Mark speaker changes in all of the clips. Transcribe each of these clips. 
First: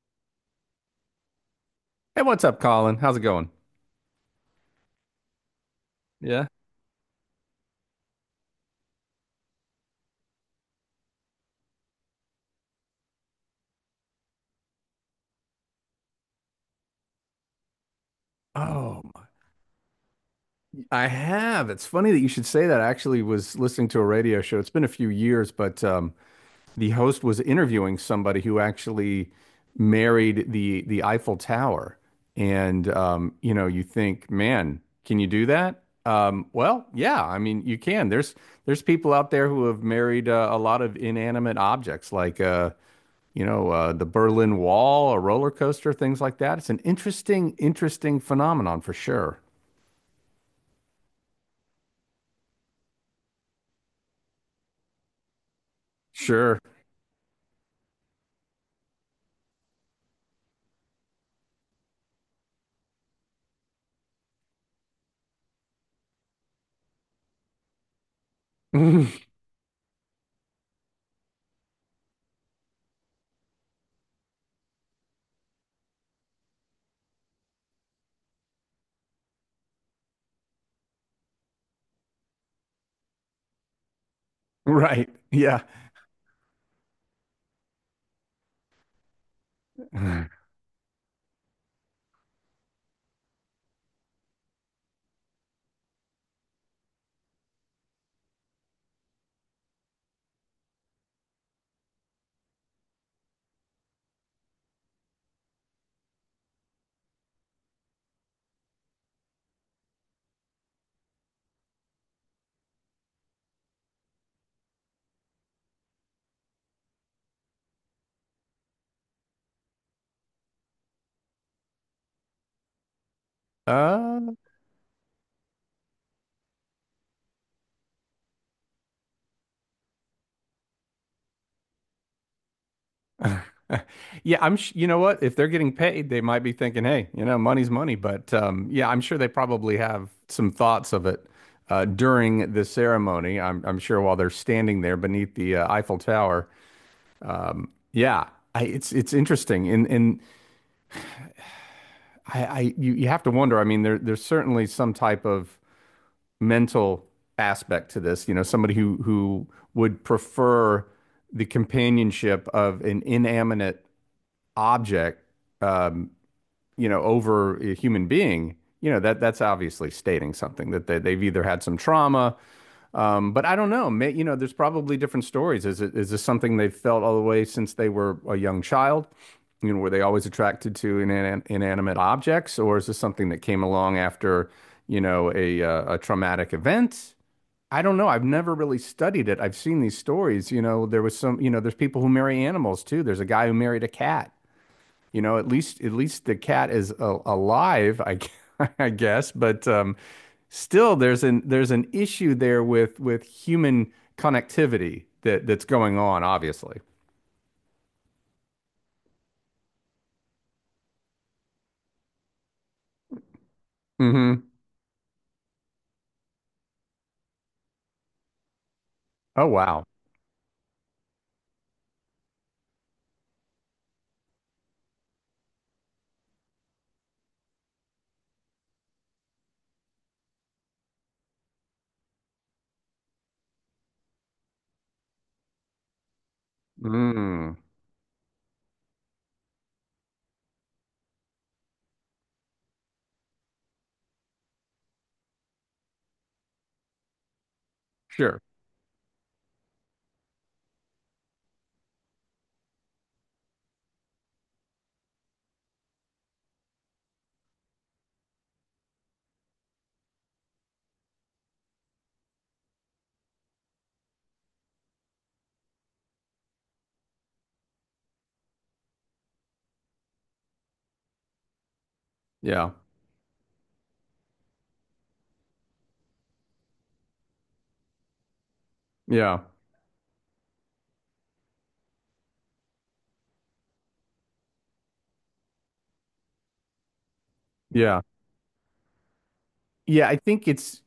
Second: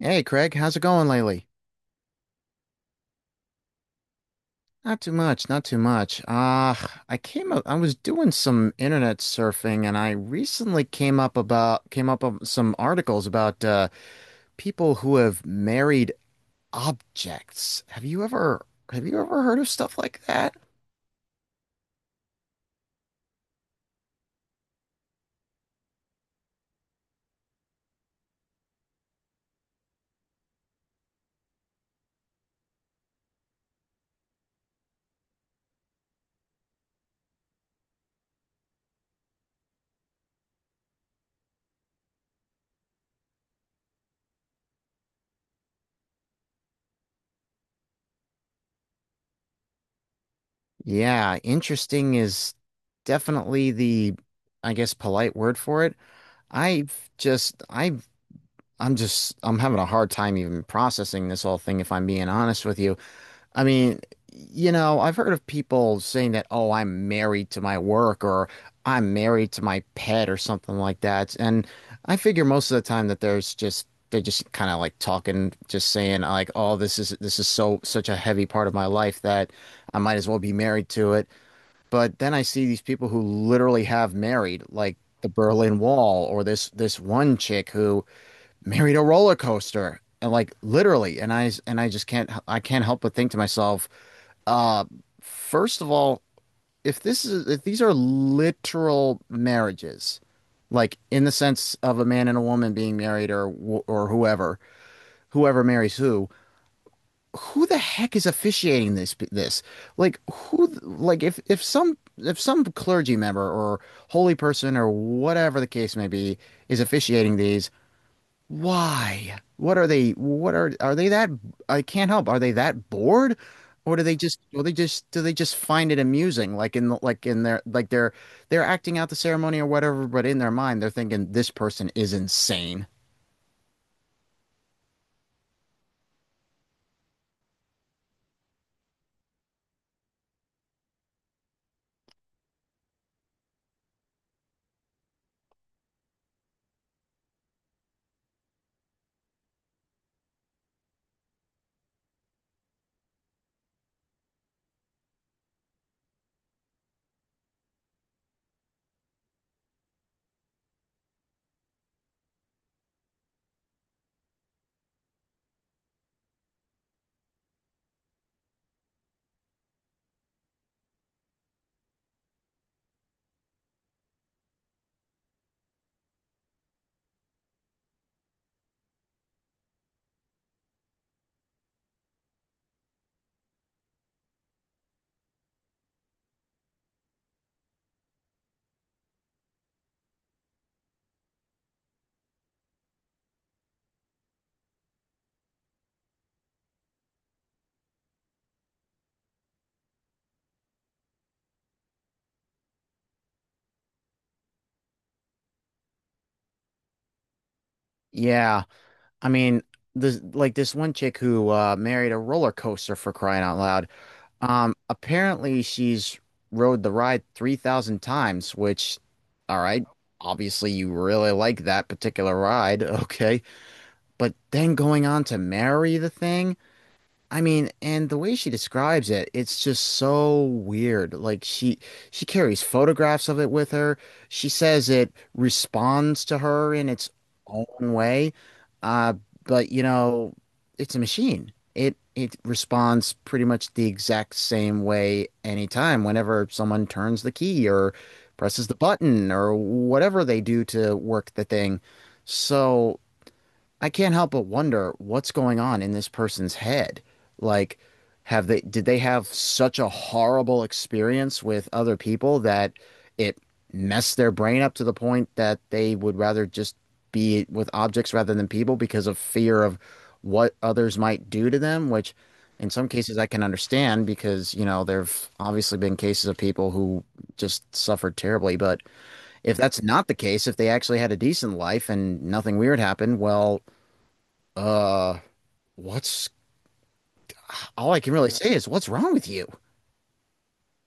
Speaker 1: Hey Craig, how's it going lately?
Speaker 2: Hey, what's up, Colin? How's it going?
Speaker 1: Not too much, not too much.
Speaker 2: Yeah.
Speaker 1: I was doing some internet surfing and I recently came up with some articles about people who have married objects.
Speaker 2: Oh,
Speaker 1: Have you
Speaker 2: my-
Speaker 1: ever heard of stuff like that?
Speaker 2: I have. It's funny that you should say that. I actually was listening to a radio show. It's been a few years, but the host was interviewing somebody who actually married the Eiffel Tower. And You know, you think, man, can you do that? Well, yeah. I mean, you can. There's people out there who have married a lot of inanimate objects, like you know, the Berlin Wall, a roller coaster, things like that. It's an interesting phenomenon for sure.
Speaker 1: Yeah, interesting is definitely the I guess polite word for it.
Speaker 2: Sure.
Speaker 1: I've I'm having a hard time even processing this whole thing if I'm being honest with you. I mean, you know, I've heard of people saying that, oh, I'm married to my work or I'm married to my pet or something like that. And I figure most of the time that there's just they're just kind of like talking, just saying like, oh, this is so such a heavy part of my life that I might as well be married to it. But then I see these people who literally have married, like
Speaker 2: Right.
Speaker 1: the
Speaker 2: Yeah.
Speaker 1: Berlin Wall or this one chick who married a roller coaster. And like literally, and I just can't I can't help but think to myself, uh, first of all, if this is if these are literal marriages, like in the sense of a man and a woman being married or whoever, whoever marries who the heck is officiating this? Like who like if some clergy member or holy person or whatever the case may be is officiating these, why? What are they? What are they that? I can't help. Are they that bored, or do they
Speaker 2: Uh,
Speaker 1: just? Or they just? Do they just find it amusing? Like in their like they're acting out the ceremony or whatever, but in their mind they're thinking this person is insane.
Speaker 2: yeah, I'm, sh- You know what? If they're getting paid, they might be thinking, hey, you know, money's money. But yeah, I'm sure they probably have some thoughts of it during the ceremony. I'm sure while they're standing there beneath the Eiffel Tower. Yeah, it's interesting, and you have to wonder. I mean, there's certainly some type of mental aspect to this, you know, somebody who would prefer the companionship of an inanimate object, um, you know, over a human being, you know, that that's obviously stating something that they've either had some trauma, but I don't know. You know, there's probably different stories. Is this something they've felt all the way since they were a young child? You know, were they always attracted to inanimate objects, or is this something that came along after, you know, a traumatic event? I don't know. I've never really studied it. I've seen these stories. You know, there's people who marry animals too. There's a guy who married a cat. You know, at least the cat is a alive, g- I guess, but still there's an issue there with human connectivity that that's going on, obviously.
Speaker 1: Yeah, I mean this one chick who married a roller coaster for crying out loud.
Speaker 2: Hmm.
Speaker 1: Apparently she's rode the ride 3,000 times, which,
Speaker 2: Oh,
Speaker 1: all
Speaker 2: wow.
Speaker 1: right, obviously you really like that particular ride. Okay. But then going on to marry the thing, I mean, and the way she describes it, it's just so weird. She carries photographs of it with her. She says it responds to her in its
Speaker 2: Mm.
Speaker 1: own way. Uh, but you know, it's a machine. It responds pretty much the exact same way anytime, whenever someone turns the key or
Speaker 2: Sure.
Speaker 1: presses the button or whatever they do to work the thing. So I can't help but wonder what's going on in this person's head. Like, did they have such a horrible experience with other people that it messed their brain up to the point that they would rather just be with objects rather than people because of fear of what others might do to them, which
Speaker 2: Yeah.
Speaker 1: in some cases I can understand because, you know, there've obviously been cases of people who just suffered terribly. But
Speaker 2: Yeah.
Speaker 1: if that's not the case, if they actually had a decent life and nothing weird happened, well, uh, what's all I
Speaker 2: Yeah.
Speaker 1: can really say is what's wrong with you?
Speaker 2: Yeah, I think it's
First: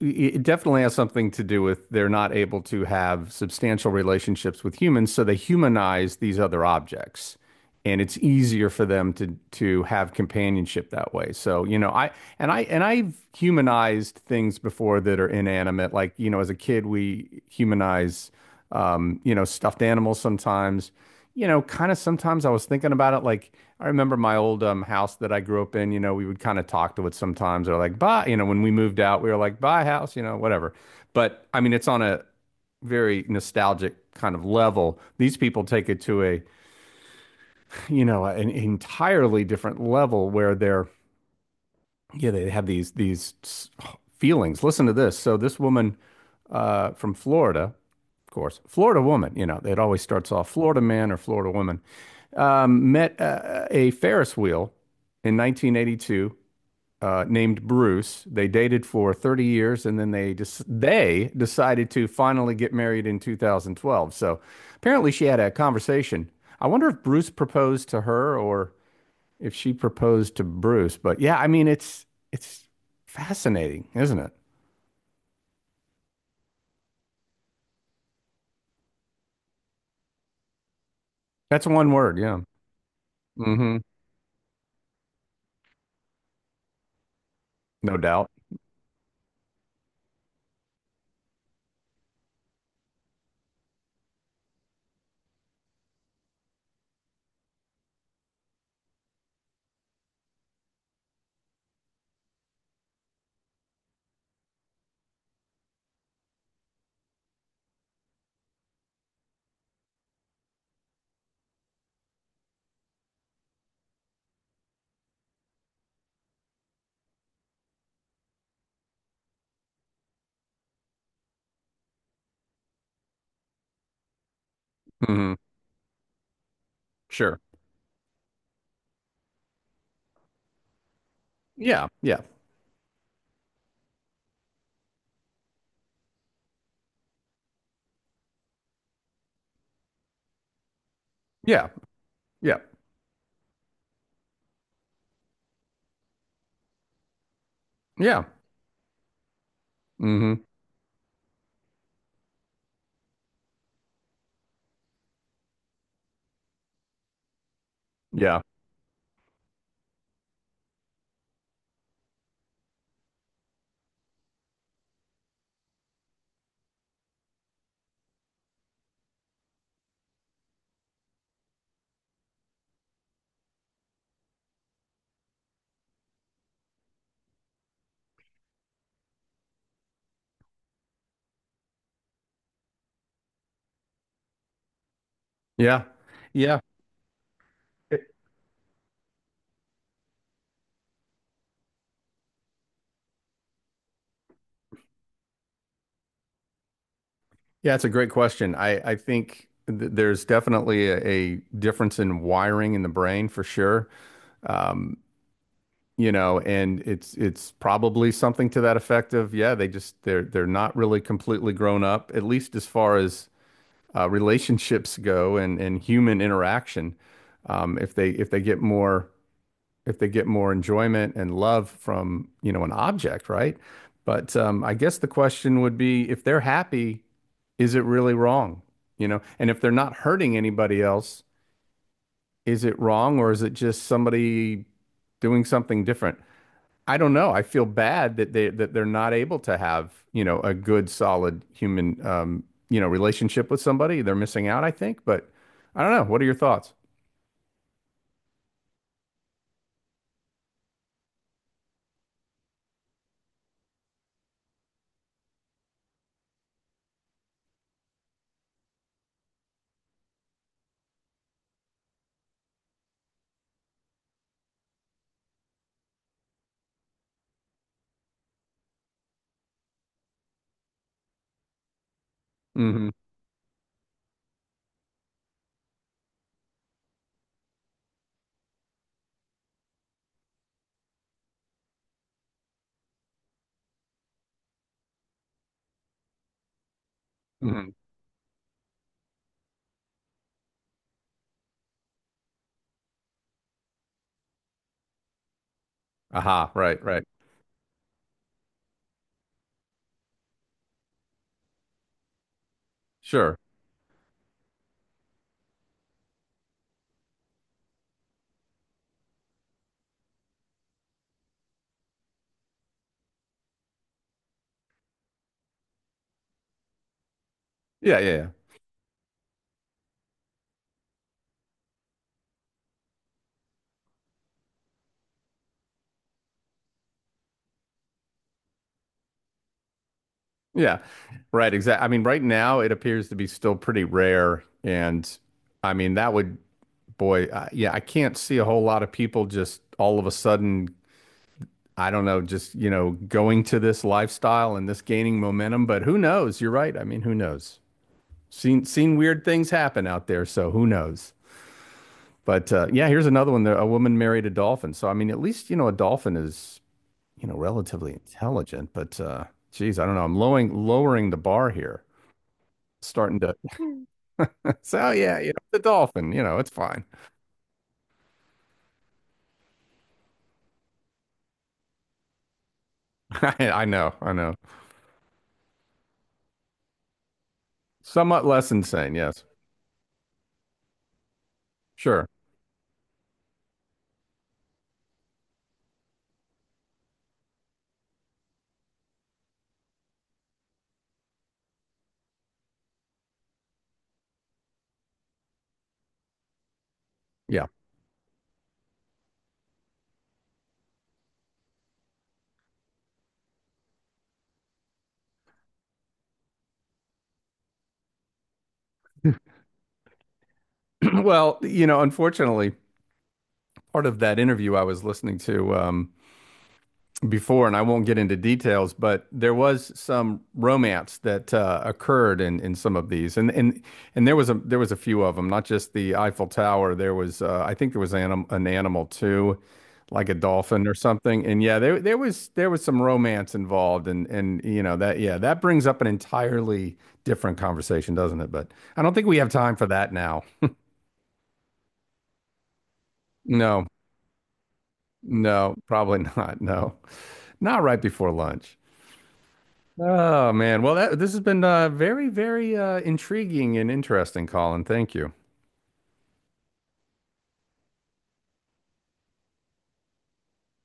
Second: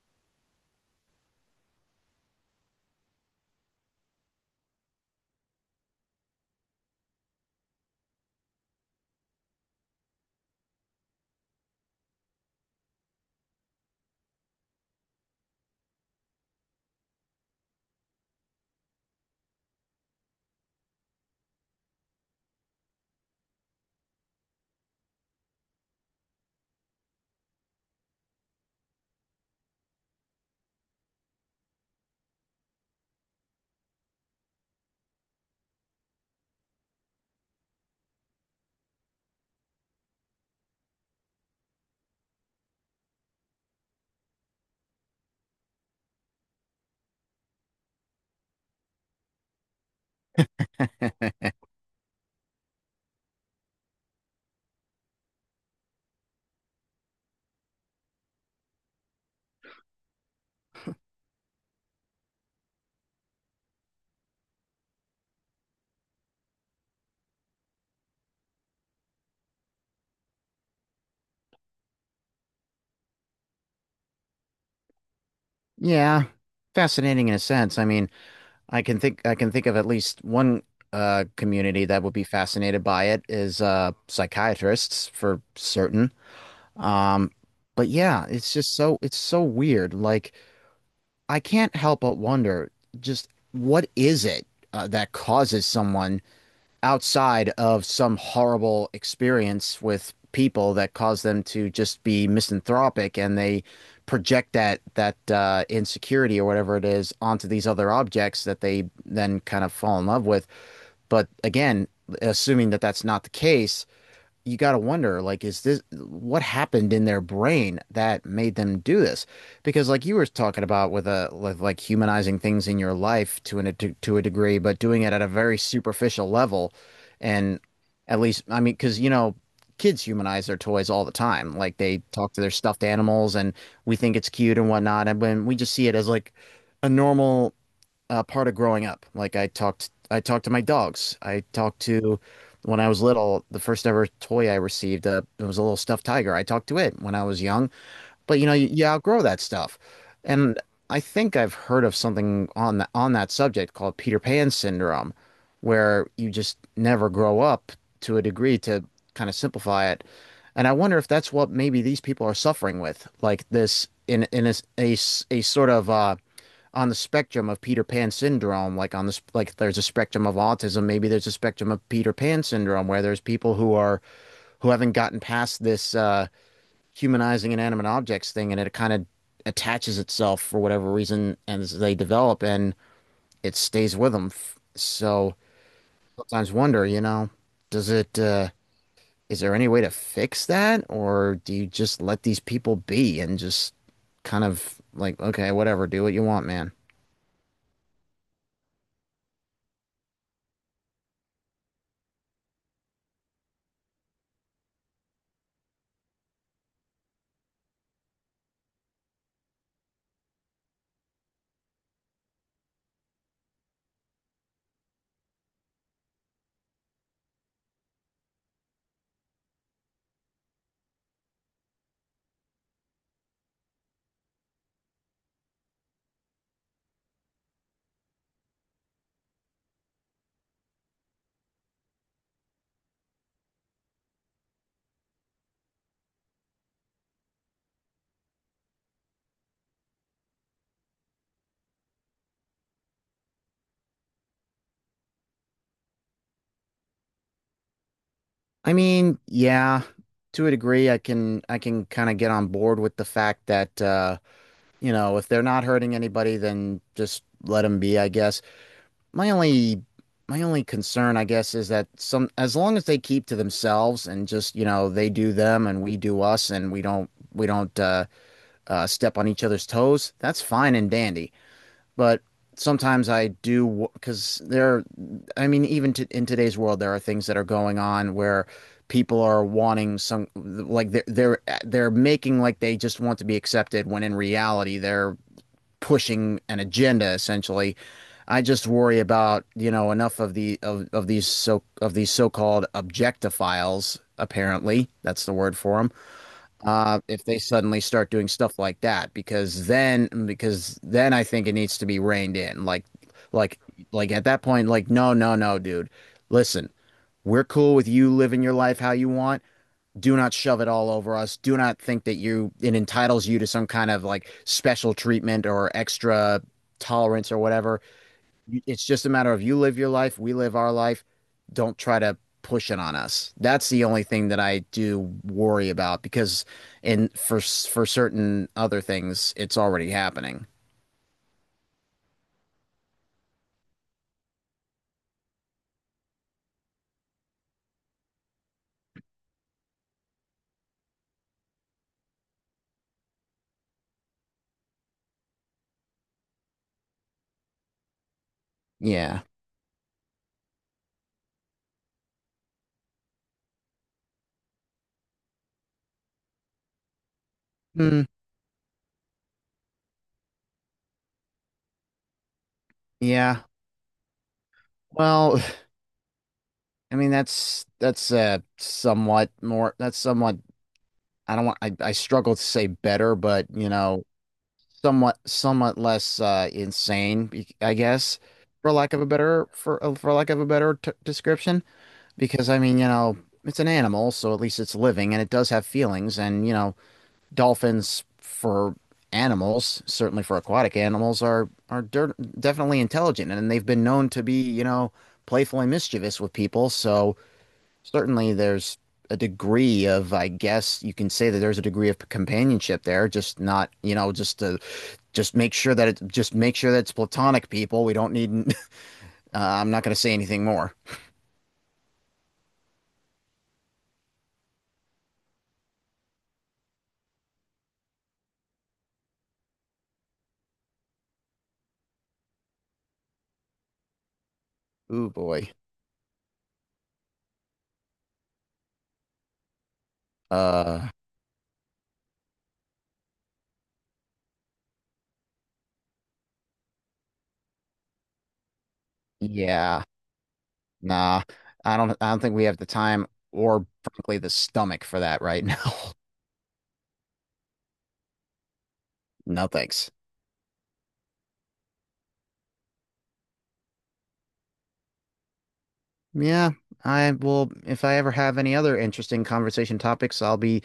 Speaker 2: it definitely has something to do with they're not able to have substantial relationships with humans, so they humanize these other objects. And it's easier for them to have companionship that way. So, you know, I've humanized things before that are inanimate. Like, you know, as a kid, we humanize you know, stuffed animals sometimes, you know, kind of sometimes I was thinking about it. Like, I remember my old house that I grew up in, you know, we would kind of talk to it sometimes or like, buy, you know, when we moved out, we were like, buy a house, you know, whatever. But I mean, it's on a very nostalgic kind of level. These people take it to you know, an entirely different level where yeah, they have these feelings. Listen to this. So this woman from Florida, of course, Florida woman, you know, it always starts off Florida man or Florida woman, met a Ferris wheel in 1982, named Bruce. They dated for 30 years and then they decided to finally get married in 2012. So apparently she had a conversation. I wonder if Bruce proposed to her or if she proposed to Bruce. But yeah, I mean it's fascinating, isn't it?
Speaker 1: Yeah, fascinating in a sense. I mean, I can think of at least one
Speaker 2: That's
Speaker 1: community
Speaker 2: one
Speaker 1: that would
Speaker 2: word,
Speaker 1: be
Speaker 2: yeah.
Speaker 1: fascinated by it is
Speaker 2: Hmm.
Speaker 1: psychiatrists for certain. Um, but
Speaker 2: No
Speaker 1: yeah,
Speaker 2: doubt.
Speaker 1: it's so weird. Like I can't help but wonder just what is it that causes someone outside of some horrible experience with people that cause them to just be misanthropic and they project that insecurity or whatever it is onto these other objects that they then kind of fall in love with. But again, assuming that that's not the case, you got to wonder like is this what happened in their brain that made them do this because like you were talking about with like humanizing things in your life to a degree but doing it at a
Speaker 2: Hmm.
Speaker 1: very superficial level
Speaker 2: Sure.
Speaker 1: and at least I mean because you know kids humanize their toys all the time like
Speaker 2: Yeah,
Speaker 1: they
Speaker 2: yeah,
Speaker 1: talk to their stuffed animals and we think it's cute and whatnot and when we just see it as like a normal part of growing up. I talked to my dogs. I
Speaker 2: yeah,
Speaker 1: talked to
Speaker 2: yeah,
Speaker 1: when I was little. The first ever toy I received, it was a little stuffed tiger. I talked to it when I was young.
Speaker 2: yeah.
Speaker 1: But you know, you outgrow that stuff.
Speaker 2: Hmm.
Speaker 1: And I think I've heard of something on that subject called Peter Pan syndrome, where you just never grow up to a
Speaker 2: Yeah.
Speaker 1: degree to kind of simplify it. And I wonder if that's what maybe these people are suffering with, like this in a, a sort of on the spectrum of Peter Pan syndrome, like on this, like there's a spectrum of autism. Maybe there's a spectrum of Peter Pan syndrome where there's people who are who haven't gotten past this humanizing inanimate objects thing, and it kind of attaches itself for whatever reason as they develop, and it stays with them. So
Speaker 2: Yeah.
Speaker 1: sometimes
Speaker 2: Yeah.
Speaker 1: wonder, you know, does
Speaker 2: It-
Speaker 1: it? Is there any way to fix that, or do you just let these people be and just kind of like, okay, whatever, do what you want, man?
Speaker 2: Yeah, it's a great question. I think th there's definitely a difference in wiring in the brain for sure. Um, you know, and it's probably something to that effect of, yeah, they're not really completely grown up, at least as far as relationships go and human interaction. If they if they get more if they get more enjoyment and love from, you know, an object, right? But I guess the question would be if they're happy, is it really wrong? You know, and if they're not hurting anybody else, is it wrong or is it just somebody doing something different? I don't know. I feel bad that they're not able to have, you know, a good, solid human, you know, relationship with somebody. They're missing out, I think. But I don't know. What are your thoughts?
Speaker 1: I mean, yeah, to a degree, I can kind of get on board with the fact that you know, if they're not hurting anybody, then just let them be, I guess. My only my only concern, I guess, is that some as long as they keep to themselves and just, you know, they do them and we do us and we don't step on each other's toes, that's fine and dandy but
Speaker 2: Mm-hmm.
Speaker 1: sometimes I do because there, I mean, in today's world, there are things that are going on where people are wanting some, like they're making like they just want to be accepted when in reality they're pushing an agenda
Speaker 2: Hmm.
Speaker 1: essentially. I just worry about, you know, enough of these of these so-called objectophiles, apparently. That's the word for them
Speaker 2: Aha. Right. Right.
Speaker 1: if they suddenly start doing stuff like that, because then I think it needs to be reined in. Like
Speaker 2: Sure.
Speaker 1: like like at that point, like no, no, no, dude. Listen, we're cool with you living your life how you want. Do not shove it all over us. Do not think that you it entitles you to some kind of like special treatment or extra tolerance or whatever.
Speaker 2: Yeah. Yeah. Yeah.
Speaker 1: It's just a matter of you live your life, we live our life. Don't try to push it on us. That's the only thing that I do worry about because in for certain other things, it's already happening.
Speaker 2: Yeah, right. Exactly. I mean, right now it appears to be still pretty rare. And I mean, that would, boy, yeah, I can't see a whole lot of people just all of a sudden, I don't know, just, you know, going to this lifestyle and this gaining momentum. But who knows? You're right. I mean, who knows? Seen
Speaker 1: Yeah.
Speaker 2: weird things happen out there. So who knows? But yeah, here's another one. A woman married a dolphin. So, I mean, at least, you know, a dolphin is, you know, relatively
Speaker 1: Hmm.
Speaker 2: intelligent. But geez, I don't know. I'm lowering the bar here starting to.
Speaker 1: yeah.
Speaker 2: So yeah, you know,
Speaker 1: Well,
Speaker 2: the dolphin, you know, it's fine.
Speaker 1: I mean that's somewhat more that's somewhat I don't want I struggle to say better, but
Speaker 2: I
Speaker 1: you
Speaker 2: know,
Speaker 1: know,
Speaker 2: I know.
Speaker 1: somewhat somewhat less insane, I guess,
Speaker 2: Somewhat less insane, yes.
Speaker 1: for lack of a better t description.
Speaker 2: Sure.
Speaker 1: Because I mean, you know, it's an animal, so at least it's living and it does have feelings. And, you know, dolphins for animals, certainly for aquatic animals, are definitely intelligent and they've been known to be, you know, playful and mischievous with people. So
Speaker 2: Yeah.
Speaker 1: certainly there's a degree of, I guess you can say that there's a degree of companionship there, just not, you know, just make sure that it just make sure that it's platonic people. We don't need, I'm not going to say anything more.
Speaker 2: Well, you know, unfortunately, part of that interview I was listening to, before, and I won't get into details, but there was some romance that occurred in some of these, and there was a few
Speaker 1: Ooh
Speaker 2: of them, not
Speaker 1: boy.
Speaker 2: just the Eiffel Tower. There was I think there was anim an animal too, like a dolphin or
Speaker 1: Uh,
Speaker 2: something. And yeah, there was some romance involved, and you know that yeah that brings up an entirely different conversation, doesn't it? But I don't think we have time for
Speaker 1: yeah.
Speaker 2: that now.
Speaker 1: Nah, I don't think we have the time
Speaker 2: No,
Speaker 1: or frankly the stomach for that right
Speaker 2: no,
Speaker 1: now.
Speaker 2: probably not. No, not right before lunch.
Speaker 1: No thanks.
Speaker 2: Oh man. Well, that this has been very, very intriguing and interesting, Colin. Thank you.
Speaker 1: Yeah, I will if I ever have any other interesting conversation topics, I'll be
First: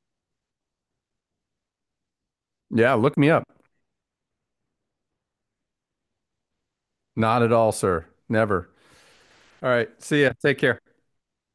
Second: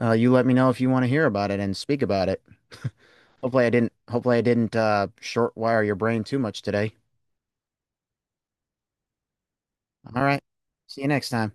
Speaker 1: you let me know if you want to hear about it and speak about it.
Speaker 2: Yeah, look me up.
Speaker 1: Hopefully I didn't short wire your brain too much today.
Speaker 2: Not at all, sir. Never. All right. See
Speaker 1: All
Speaker 2: ya.
Speaker 1: right.
Speaker 2: Take care.
Speaker 1: See you next time.